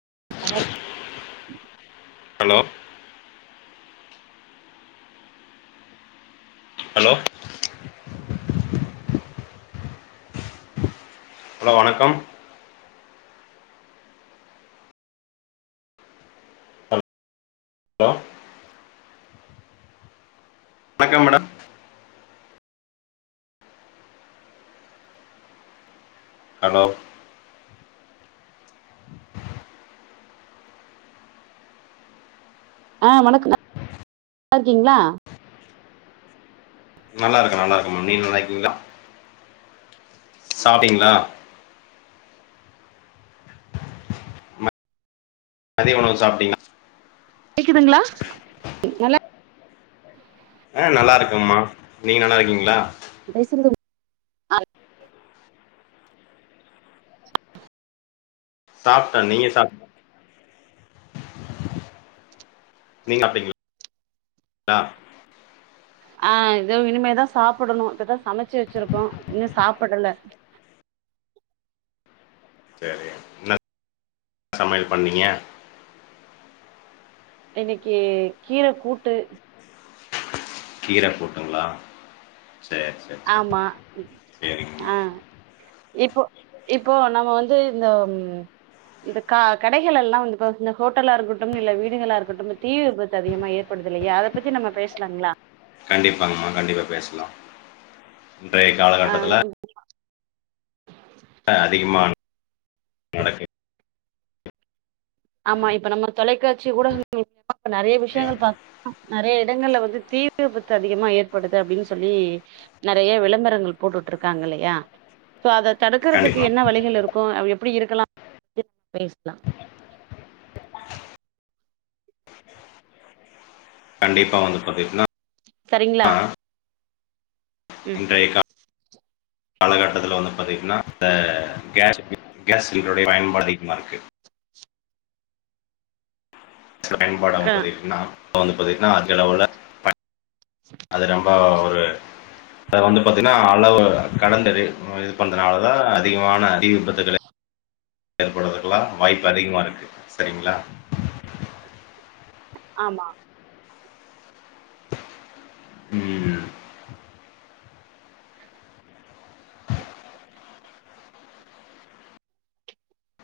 [unintelligible] Hello hello hello வணக்கம் hello வணக்கம் madam hello ஆ வணக்கங்க நல்லாருக்கிங்ளா? நல்லாருக்க நல்லாருக்கம்ம நீங்க நல்லாருக்கிங்ளா? சாப்டிங்ளா? மதிய உணவு சாப்ட்டீங்ளா? கேக்குதுங்ளா நல்லா ஆ நல்லாருக்கம்மா நீங்க நல்லாருக்கிங்ளா? [inaudible] சாப்ட்ட நீங்க சாப் நீங்காப்டிங்ளா? ஆ இதோ இனிமே தா சாப்புடனு இப்பதா சமச்சு வச்சுருக்கோ இன்னு சாப் படல சேரி என்ன சமயல் பண்ணீங்க? இன்னக்கி கீர கூட்டு கீர கூட்டுங்ளா ஆமா சேரிங்கம்மா ஆ இப்பொ இப்போ நம்ம வந்து இந்த ம் இந்த கா கடைகள் எல்லா வந்து இப்ப இந்த ஹோட்டலா இருக்கட்டும் இல்ல வீடுகளா இருக்கட்டும் தீ விபத்து அதிகமா ஏற்படுதுலயா அத பத்தி நம்ம பேசலாங்ளா கண்டிப்பாங்கம்மா கண்டிப்பா பேசலா இன்றைய ஆ காலகட்டத்துல அதிகமா நடக்கு ஆமா இப்ப நம்ம தொலைக்காட்சி ஊடக [inaudible] இப்ப நறையா விஷயங்கள் பா நறையா இடங்கள்ல வந்து தீ விபத்து அதிகமா ஏற்படுது அப்டினு சொல்லி நறையா விளம்பரங்கள் போட்டுட்டு இருக்காங்க இல்லயா இப்போ அத தடுக்கறதுக்கு கண்டிப்பா என்ன வழிகள் இருக்கோ [inaudible] எப்டி இருக்கலா [inaudible] பேசலா கண்டிப்பா வந்து பாத்தீனா சரிங்ளா இன்றய கா காலகட்டத்துல வந்து பாத்தீங்கனா இந்த கேஸ் கேஸ் சிலிண்டருடைய பயன்பா அதிகமாருக்கு பயன்பாட ஆ வந்து பாத்தீங்கனா வந்து பாத்தீங்கனா அந்தளவுல அது ரொம்ப ஒரு அது வந்து பாத்தீங்கனா அளவு கடந்தது இது பண்றதுனாலதா அதிகமான தீ விபத்துக்கள ஏற்படுதுக்கலா வாய்ப்பு அதிகமா இருக்கு சரிங்களா ஆமா உ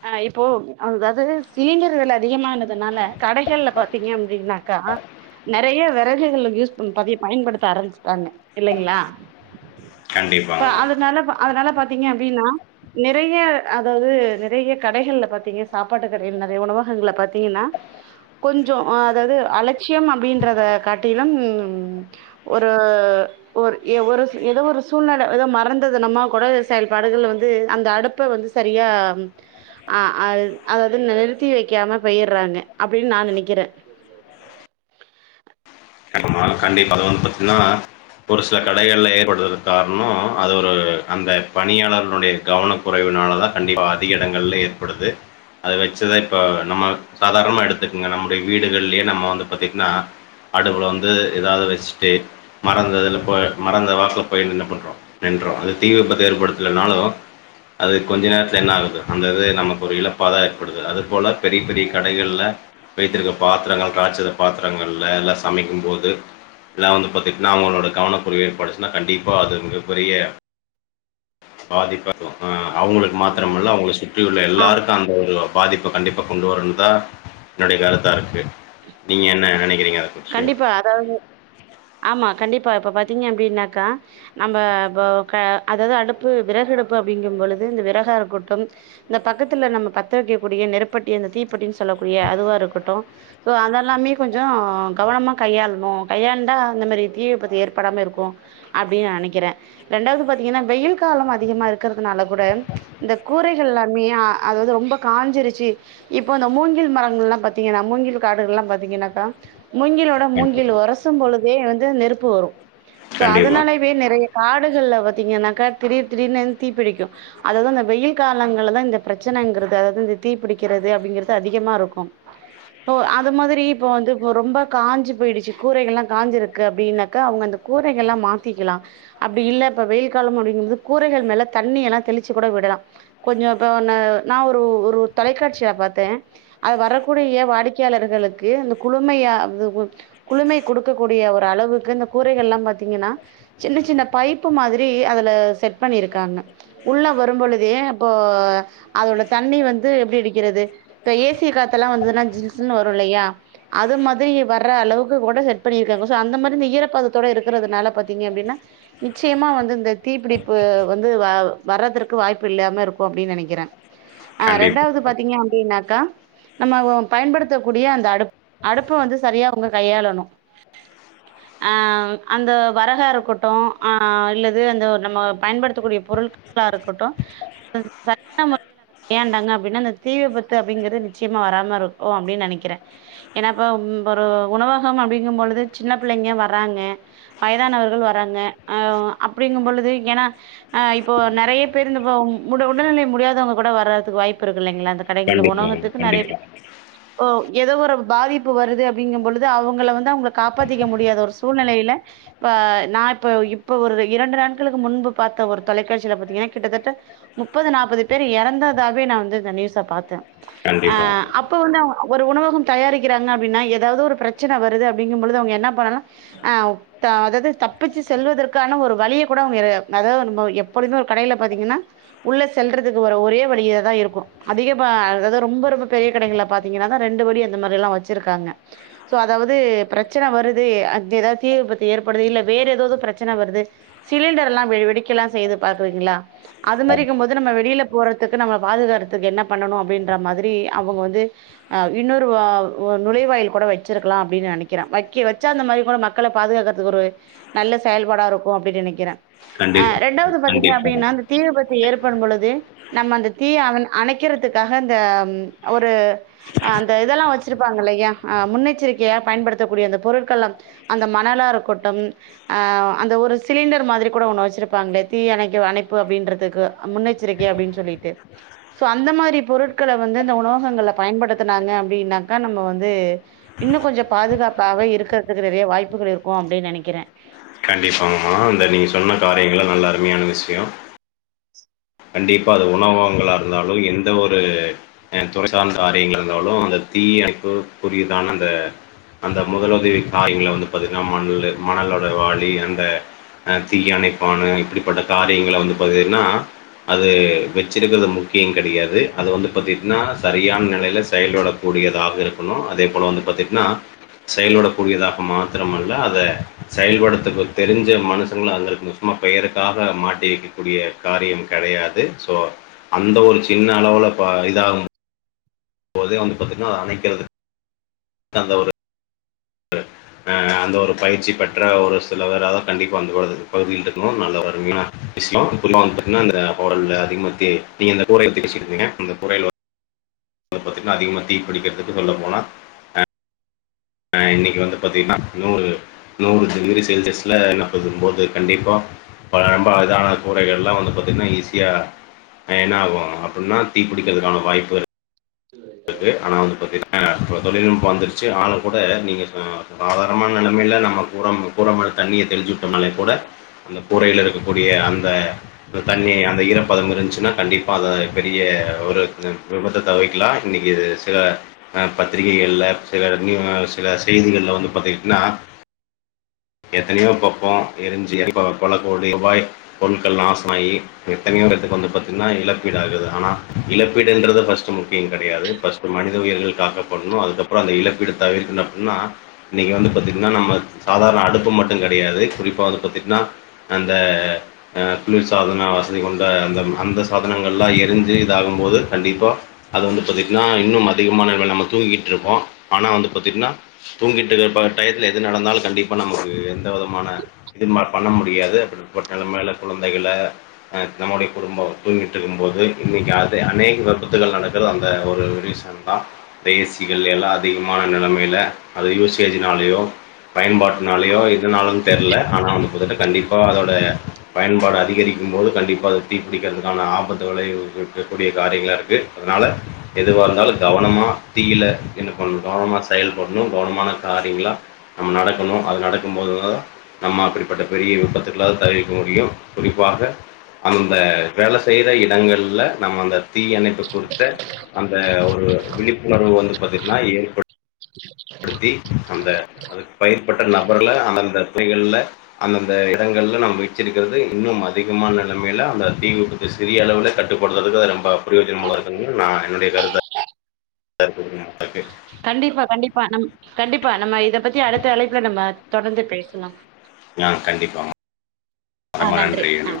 அ இப்போ அதாவது சிலிண்டர் வெல அதிகமானதுனால கடைகள்ல பாத்தீங்க அப்படின்னாக்கா நிறையா விறகுகள் யூஸ் பண்ண பதிய பயன்படுத்த ஆரம்பிச்சுட்டாங்க இல்லைங்களா ப்ப கண்டிப்பாங்க அதனாலப்ப அதனால பாத் நீங்க அப்டின்னா நிறைய அதாவது நிறைய கடைகள்ல பாத்தீங்க சாப்பாட்டு கடைகள் நிறைய உணவகங்கள்ல பாத்தீங்கன்னா கொஞ்சோ அதாவது அலட்சியம் அப்டின்றத காட்டிலும் ஒரு ஒரு ஒரு ஏதோ ஒரு சூழ்நெல ஏதோ மறந்தது நம்ம கூட செயல்பாடுகள் வந்து அந்த அடுப்பை வந்து சரியா அ ஆ அதாவது நிறுத்தி வைக்காம போய்டுறாங்க அப்படின்னு நா நினைக்கிறே கண்டிப்பா வந்து பாத்தீங்கன்னா ஒரு சில கடைகள்ல ஏற்படுறதுக்கு காரணோ அது ஒரு அந்த பணியாளர்களுடைய கவன குறைவுனால தா கண்டிப்பா அதிக இடங்கள்ல ஏற்படுது அத வச்சுதா இப்ப நம்ம சாதாரணமா எடுத்துக்கங்க நம்முடைய வீடுகள்லயே நம்ம வந்து பாத்தீங்கன்னா அடுப்புல வந்து த்து ஏதாது வச்சிட்டு மறந்தது இல்ல போ மறந்து வாச போய்டு என்ன பண்றோ நின்ட்றோ அது தீ விபத்து ஏற்படுத்தலநாலு அது கொஞ்ச நேரத்துல என்ன ஆகுது அந்த இது நமக்கு ஒரு இழப்பாதா ஏற்படுது அது போல பெரிய பெரிய கடைகள்ள விச்சிருக்க பாத்ரங்கள் பாத்திரங்கள்ல்லா சமைக் கும்போது ல்லா வந்து பாத்துகிட்டீங்னா அவங்களோட கவனக்குறைபட்டுசுனா கண்டிப்பா அது மிகப்பெரிய பாதிப்பாகு உ அவங்களுக்கு மாத்திரமல்ல அவங்கள சுத்தியுள்ள எல்லாருக்கு அந்த ஒரு பாதிப்ப கண்டிப்பாக கொண்டு வரனு தா என்னுடைய கருத்தா இருக்கு நீங்க என்ன நெனைக்கிறீங்க கொட்சியம் [inaudible] ஆமா கன் கண்டிப்பா இப்போ பாத்தீங்க அப்டின்னாக்கா நம்ம உ வ க அதாவது அடுப்பு விறகுடுப்பு அப்படிங்கும்பொழுது இந்த விறகா இருக்கட்டும் இந்த பக்கத்தில்ல நம்ம பத்த வக்கக்கூடிய நெருப்பட்டி அந்த தீப்பட்டின்னு சொல்லக்கூடிய அதுவாக இருக்கட்டு ஸோ அதெல்லாமே கொஞ்சோ கவனமா கையாளணு கையாண்டா அந்த மாரி தீவிபத்து ஏற்படாம இருக்கு அப்டின்னு நா நெனைக்கிறே ரெண்டாவது பாத்தீங்கன்னா வெயில் காலோ அதிகமா இருக்கிறதுனால கூட இந்த கூரைகள்லாமே அத வந்து ரொம்ப காஞ்சிருச்சு இப்போ இந்த மூங்கில் மரங்கள் எல்லாம் பாத்தீங்கன்னா மூங்கில் காடுகல்லா பாத்தீங்கன்னாக்கா மூங்கிலோட மூங்கில் ஒரசும்பொழுதே வந்து நெருப்பு வரு சோ கண்டிப்பா கண்டிப்பா அதனாலயவே நிறைய காடுகள்ல பாத்தீங்கன்னாக்கா திடீர் திடீர்னு தீ பிடிக்கு அதாவது இந்த வெயில் காலங்கள்ளதா இந்த பிரச்சனைங்கிறது அதாவது இந்த தீ பிடிக்கிறது அப்டிங்கறிது அதிகமா இருக்கு அது மாதிரி இப்ப வந்து ரொம்ப காஞ்சு போயிடுச்சு கூரைகல்லா காஞ்சிருக்கு அப்டின்னாக்கா அவங்க அந்த கூரைகள்லா மாத்திக்கலா அப்டி இல்ல இப்ப வெயில் காலோ அப்டிங்கது கூரைகள் மேல தண்ணி எல்லா தெளிச்சு கூட விடலா கொஞ்சோ இப்ப அ நா ஒரு ஒரு தொலைக்காட்சிய பாத்தே அத வரக்கூடிய வாடிக்கையாளர்களுக்கு இந்த குழுமையா [unintelligible] குளுமை குடுக்கக்கூடிய ஒரு அளவுக்கு இந்த கூரைகள்லா பாத்தீங்கன்னா சின்ன சின்ன பைப்பு மாதிரி அதுல செட் பண்ணிருக்காங்க உள்ள வரும்பொழுதே இப்போ அதோட தண்ணி வந்து எப்டி அடிக்கறது இப்ப ஏ சி காத்தெல்லா வந்துதுனா ஜில் ஜில் வரும்ல்லயா அது மாத் திரி வர்ற அளவுக்கு கூட செட் பண்ணியிருக்காங்க சோ அந்த மாதிரி இந்த ஈரப்பதத்தோட இருக்கிறதுனால பாத்தீங்க அப்டின்னா நிச்சயமா வந்து இந்த தீப்பிடிப்பு வந்து வர்றதற்கு வாய்ப்பு இல்லயாம இருக்கு அப்டின்னு நெனைக்கிறே ஆ கண்டிப்பா ரெண்டாவது பாத்தீங்க அப் டினாக்கா நம்ம வ பயன்படுத்தக்கூடிய அந்த அடு அடுப் ப்ப வந்து சரியா அவுங்க கையாளணு ஆ அந்த வறகா இருக்கட்டு அ இல்லது அந்த நம்ம பயன்படுத்தக்கூடிய பொருள்களா இருக்கட்டு அத சரியான முறையில அத கையாண்டாங்க அப்டின்னா அந்த தீ விபத்து அப்டிங்கிறது நிச்சயமா வராம இருக்கு அப்டி நெனக்கிறே ஏனா வ ஒரு உணவகம் அப்டிங்கும்பொழுது சின்ன பிள்ளைங்க வராங்க வயதானவர்கள் வராங்க அ அப்டிங்கும் பொழுது ஏனா அ இப்போ நெறைய பேரு இந்தப்ப முட உடல்நிலை முடியாதவுங்க கூட வர்துக்கு வாய்ப்புரு கில்லெங்ளா இந்த கடை இந்த கண்டிப்பா ஒணவகத்துக்கு நறைய கண்டிப்பா ஓ எதோ ஒரு பாதிப் பு வருது அப்டிங்கம்பொழுது அவுங்கள வந்து அவுங்ள காப்பாத்திக்க முடியாத ஒரு சூழ்நெலயில இப்ப நா இப்ப இப்ப ஒரு இரண்டு நாட்களுக்கு முன்பு பாத்த ஒரு தொலைக்காட்சில பாத்தீங்கனா கிட்டத்தட்ட முப்பது நாப்பது பேர் எறந்ததாவே நா வந்து இந்த நியூஸ பாத்தே ஆ கண்டிப்பா அப்ப வந்து அ ஒரு உணவகம் தயாரி க்கிறாங்க அப்டின்னா எதாவ்து ஒரு பிரச்சன வருது அப்டிங்கம்பொழுது அவுங்க என்ன பண்ணலா அவ் த அதாது தப்பிச்சு செல்வதற்கான ஒரு வழிய கூட அவுங்க எத நதா நம்ம எப்பொழுதுமே ஒரு கடைல பாத்திங்கன்னா உள்ள செல்றதுக்கு ஒரு ஒரே வழியாதா இருக்கு அதிகமா அதது ரொம்ப ரொம்ப பெரிய கடைங்கள்ல பாத்தீங்கன்னா தா ரெண்டு வழி அந்த மாரில்லா வ ச்சுருக்காங்க சோ அதாவது பிரச்சன வருது அத்து எதா தீ விபத்து ஏற்படுது இல்ல வேற எதாவ்து பிரச்சன வருது சிலிண்டர்லா வெ வெடிக்கல்லா செய்து பாக்குறிங்ளா அது மாரி இக்கும் போது நம்ம வெளில போறதுக்கு நம்ள பாதுகாறத்துக்கு என்ன பண்ணணு அப்டின்ற மாதிரி அவுங்க வந்து அ இன்னொரு வ ஓ நுழைவாயில் கூட வச்சிருக்கலா அப்டின் நெனக்கிறே வக்க வச்ச அந்த மாரி கூட மக்கள பாதுகாக்கற்துக்கு ஒரு நல்ல செயல்பாடா இருக்கு அப்டி நினக்கிறே அ கண்டிப்பா ரெண்டாவது பாத்தீங்க கண்டிப்பா அப்டின்னா அந்த தீ விபத்து ஏற் வரும்பொழுது நம்ம அந்த தீ அணக்கிறதுக்காக அந்த ஒரு அந்த இதெல்லா வச்சு ச்சிருப்பாங்கல்லயா அ முன்னெச்சரிக்கையா பயன்படுத்தக்கூடிய அந்த பொருட்கள்லா அந்த மணலாருக்கட்டும் அ அந்த ஒரு சிலிண்டர் மாதிரி கூட ஒன்னு வச்சுருப்பாங்ளே தீயணைக்க அணைப்பு அப்டின்றதுக்கு அ முன்னெச்சரிக்கை அப்டின் சொல்லிட்டு சோ அந்த மாரி பொருட்கள வந்து இந்த உணவகங்கள்ல பயன்படுத்துனாங்க அப்டின்னா க நம்ம வந்து இன்னு கொஞ்ச பாதுகாப்பாக இருக்கற்துக்கு நெறைய வாய்ப்புகள் இருக்கு அப்டின் நெனக்கிறே கண்டிப்பாங்கமா இந்த நீங்க சொன்ன காரியங்களா நல்ல அருமையான விஷ்யொ கண்டிப்பா அது உணவகங்களா இருந்தாலு எந்த ஒரு அ துறை சார்ந் காரியங்கள் இருந்தாலு அந்த தீயணைப்புக்குரியதான அந்த அந்த முதலுதவி காரியங்கள வந்து பாத்திட்னா மண்லு மணலோட வாளி அந்த அ தீயணைப்பானு இப்பிடிப்பட்ட காரியங்கள வந்து பாதீட்னா அது வச்சுருக்கற்து முக்கிய கடியாது அது வந்து பாத்திட்னா சரியான நெலைல செயல்படக்கூடியதாக இருக்கணு அதே போல வந்து பாத்திட்னா செயல்படக்கூடியதாக மாத்திரமல்ல அத செயல்படத்துக்கு தெருஞ்ச மனுசங்ளா அங்கருக்னு சும்மா பெயருக்காக மாட்டி வைக்கக்கூடிய காரியம் கடயாது சோ அந்த ஒரு சின்ன அளவுல பா இதாகு ம்போதே வந்து பாத்திட்னா அணக்கிறது அந்த ஒரு ஆ அந்த ஒரு பயிற்சி பெற்ற ஒரு செல வெராவு கண்டிப்பா அந்த ஒரு பகுதியில்ருக்ணு நல்ல ஒ அருமயான விஷ்யொ இப்ப பாத்திங்னா அந்த ஹோடல்ல அதிகமா தீ நீங்க இந்த கூரைய பத்தி பேசிட்ருந்திங்க அந்த கூரைகள் வ ந்து பாத்திட்னா அதிகமா தீ பிடிக்கற்துக்கு சொல்ல போனா அ ஆ இன்னக்கி வந்து பாத்திட்னா நூறு நூறு டிகிரி செல்சியஸ்ல [unintelligible] போது கண்டிப்பா ப ரொம்ப இதான கூரைகள்லா வந்து பாத்திட்னா ஈஸியா என்ன ஆகு அப்பின்னா தீ பிடிக்கற்துக்கான வாய்ப்பு இரு க்கு ஆனா வந்து பாத்திட்னா இப்போ தொழில்நுட்ப வந்துருச்சு ஆனாலு கூட நீங்க அ சாதாரமான நெலமைல நம்ம கூரம் கூர மேல தண்ணிய தெளிச்சு விட்டொம்னாலே கூட அந்த கூரைல இருக்கக்கூடிய அந்த தண்ணி அந்த ஈரப்பதம் இருன்ச்சுனா கண்டிப்பாக பெரிய ஒரு விபத்த தவிக்கலா இன்னக்கி சில அ பத்திரிகைகள்ல சில நியு சில செய்திகள்ல வந்து பாத்திகிட்னா எத்தனயோ பக்கோ எருஞ்சு பல கோடி ரூபாய் பொருள்கள் நாசமாயி எத்தனையோ பேத்துக்கு வந்து பாத்திட்னா இழப்பீடு ஆகுது ஆனா இழப்பீடுன்றது ஃபஸ்ட்டு முக்கிய கடயாது ஃபர்ஸ்ட்டு மனி த உயிர்கள் காக்கப்பட்ணு அதுக்க ப்றொ அந்த இழப்பீடு தவிர்க்கணு அப்பின்னா இன்னக்கி வந்து பாத்திட்னா நம்ம சாதாரண அடுப்பு மட்டு கடயாது குறிப்பா வந்து பத்திட்னா அந்த அ குளிர் சாதன வசதி கொண்ட அந்த அந்த சாதனங்கள்லா எரிஞ்சு இதாகும் போது கண்டிப்பா அது வந்து பத்திட்னா இன்னும் அதிகமானவ நம்ம தூங்கிட்ருப்போ ஆனா வந்து பத்திட்னா தூங்கிட்ருக்க ப டயத்துல எது நடந்தாலு கண்டிப் பா நமக்கு எந்த விதமான இது மா பண்ண முடியாது அப்டி பட்ட நெலமைல குழந் தைகள அ நம்முடைய குடும்பொ தூங்கிட்ருக்கும் போது இன்னக்கி அதே அநேக விபத்துகள் நடக்குறது அந்த ஒரு ரீசன் தா இந்த ஏசிகள் எல்லா அதிகமான நெலமைல அது யூஸேஜுனாலயு பயன்பாட் டுனாலயோ எதுனாலன் தெர்ல ஆனா வந்து பாத்துட்டா கண்டிப்பா அதோட பயன்பாடு அதிகரிக்கும் போது கண்டிப்பா அது தீப்பிடிக்கிறதுக்கான ஆபத்து வெளைவிக்கக்கூடிய காரியங்களா இருக்கு அதுனால எதுவாருந்தாலு கவனமா தீயில இன்னு கொஞ் கவனமா செயல்பட்ணு கவனமான காரியங்ளா நம்ம நடக் கனு அது நடக்கும்போதுதா நம்ம அப்பிடிப்பட்ட பெரிய விபத்துக்களாது தவிர்க்க முடியு குறிப்பாக அந்த வேல செய்யுற இடங்கள்ல நம்ம அந்த தீயணைப்பு குறித்த அந்த ஒரு விழிப்புணர்வு வந்து பாத்திட்னா ஏற்படு டுத்தி அந்த அதுக்கு பயிற்பட்ட நபர்ல அந்தந்த துறைகள்ல அந்தந்த இடங்கள்ல நம்ம வச்சிருக்கறது இன்னும் அதிகமான நலமைல அந்த தீ விபத்து சிறிய அளவுல கட்டுப்பட்றதுக்கு அது ரொம்ப பிரயோஜனமுல்லா இருக்கனும்னு நா என்னுடைய கருத்த [unintelligible] கண்டிப்பா கண்டிப்பா நம் கண்டிப்பா நம்ம இத பத்தி அடுத்த அழைப்புல நம்ம தொடர்ந்து பேசலா ஆ கண்டிப்பா ஆ நன்றி ஆ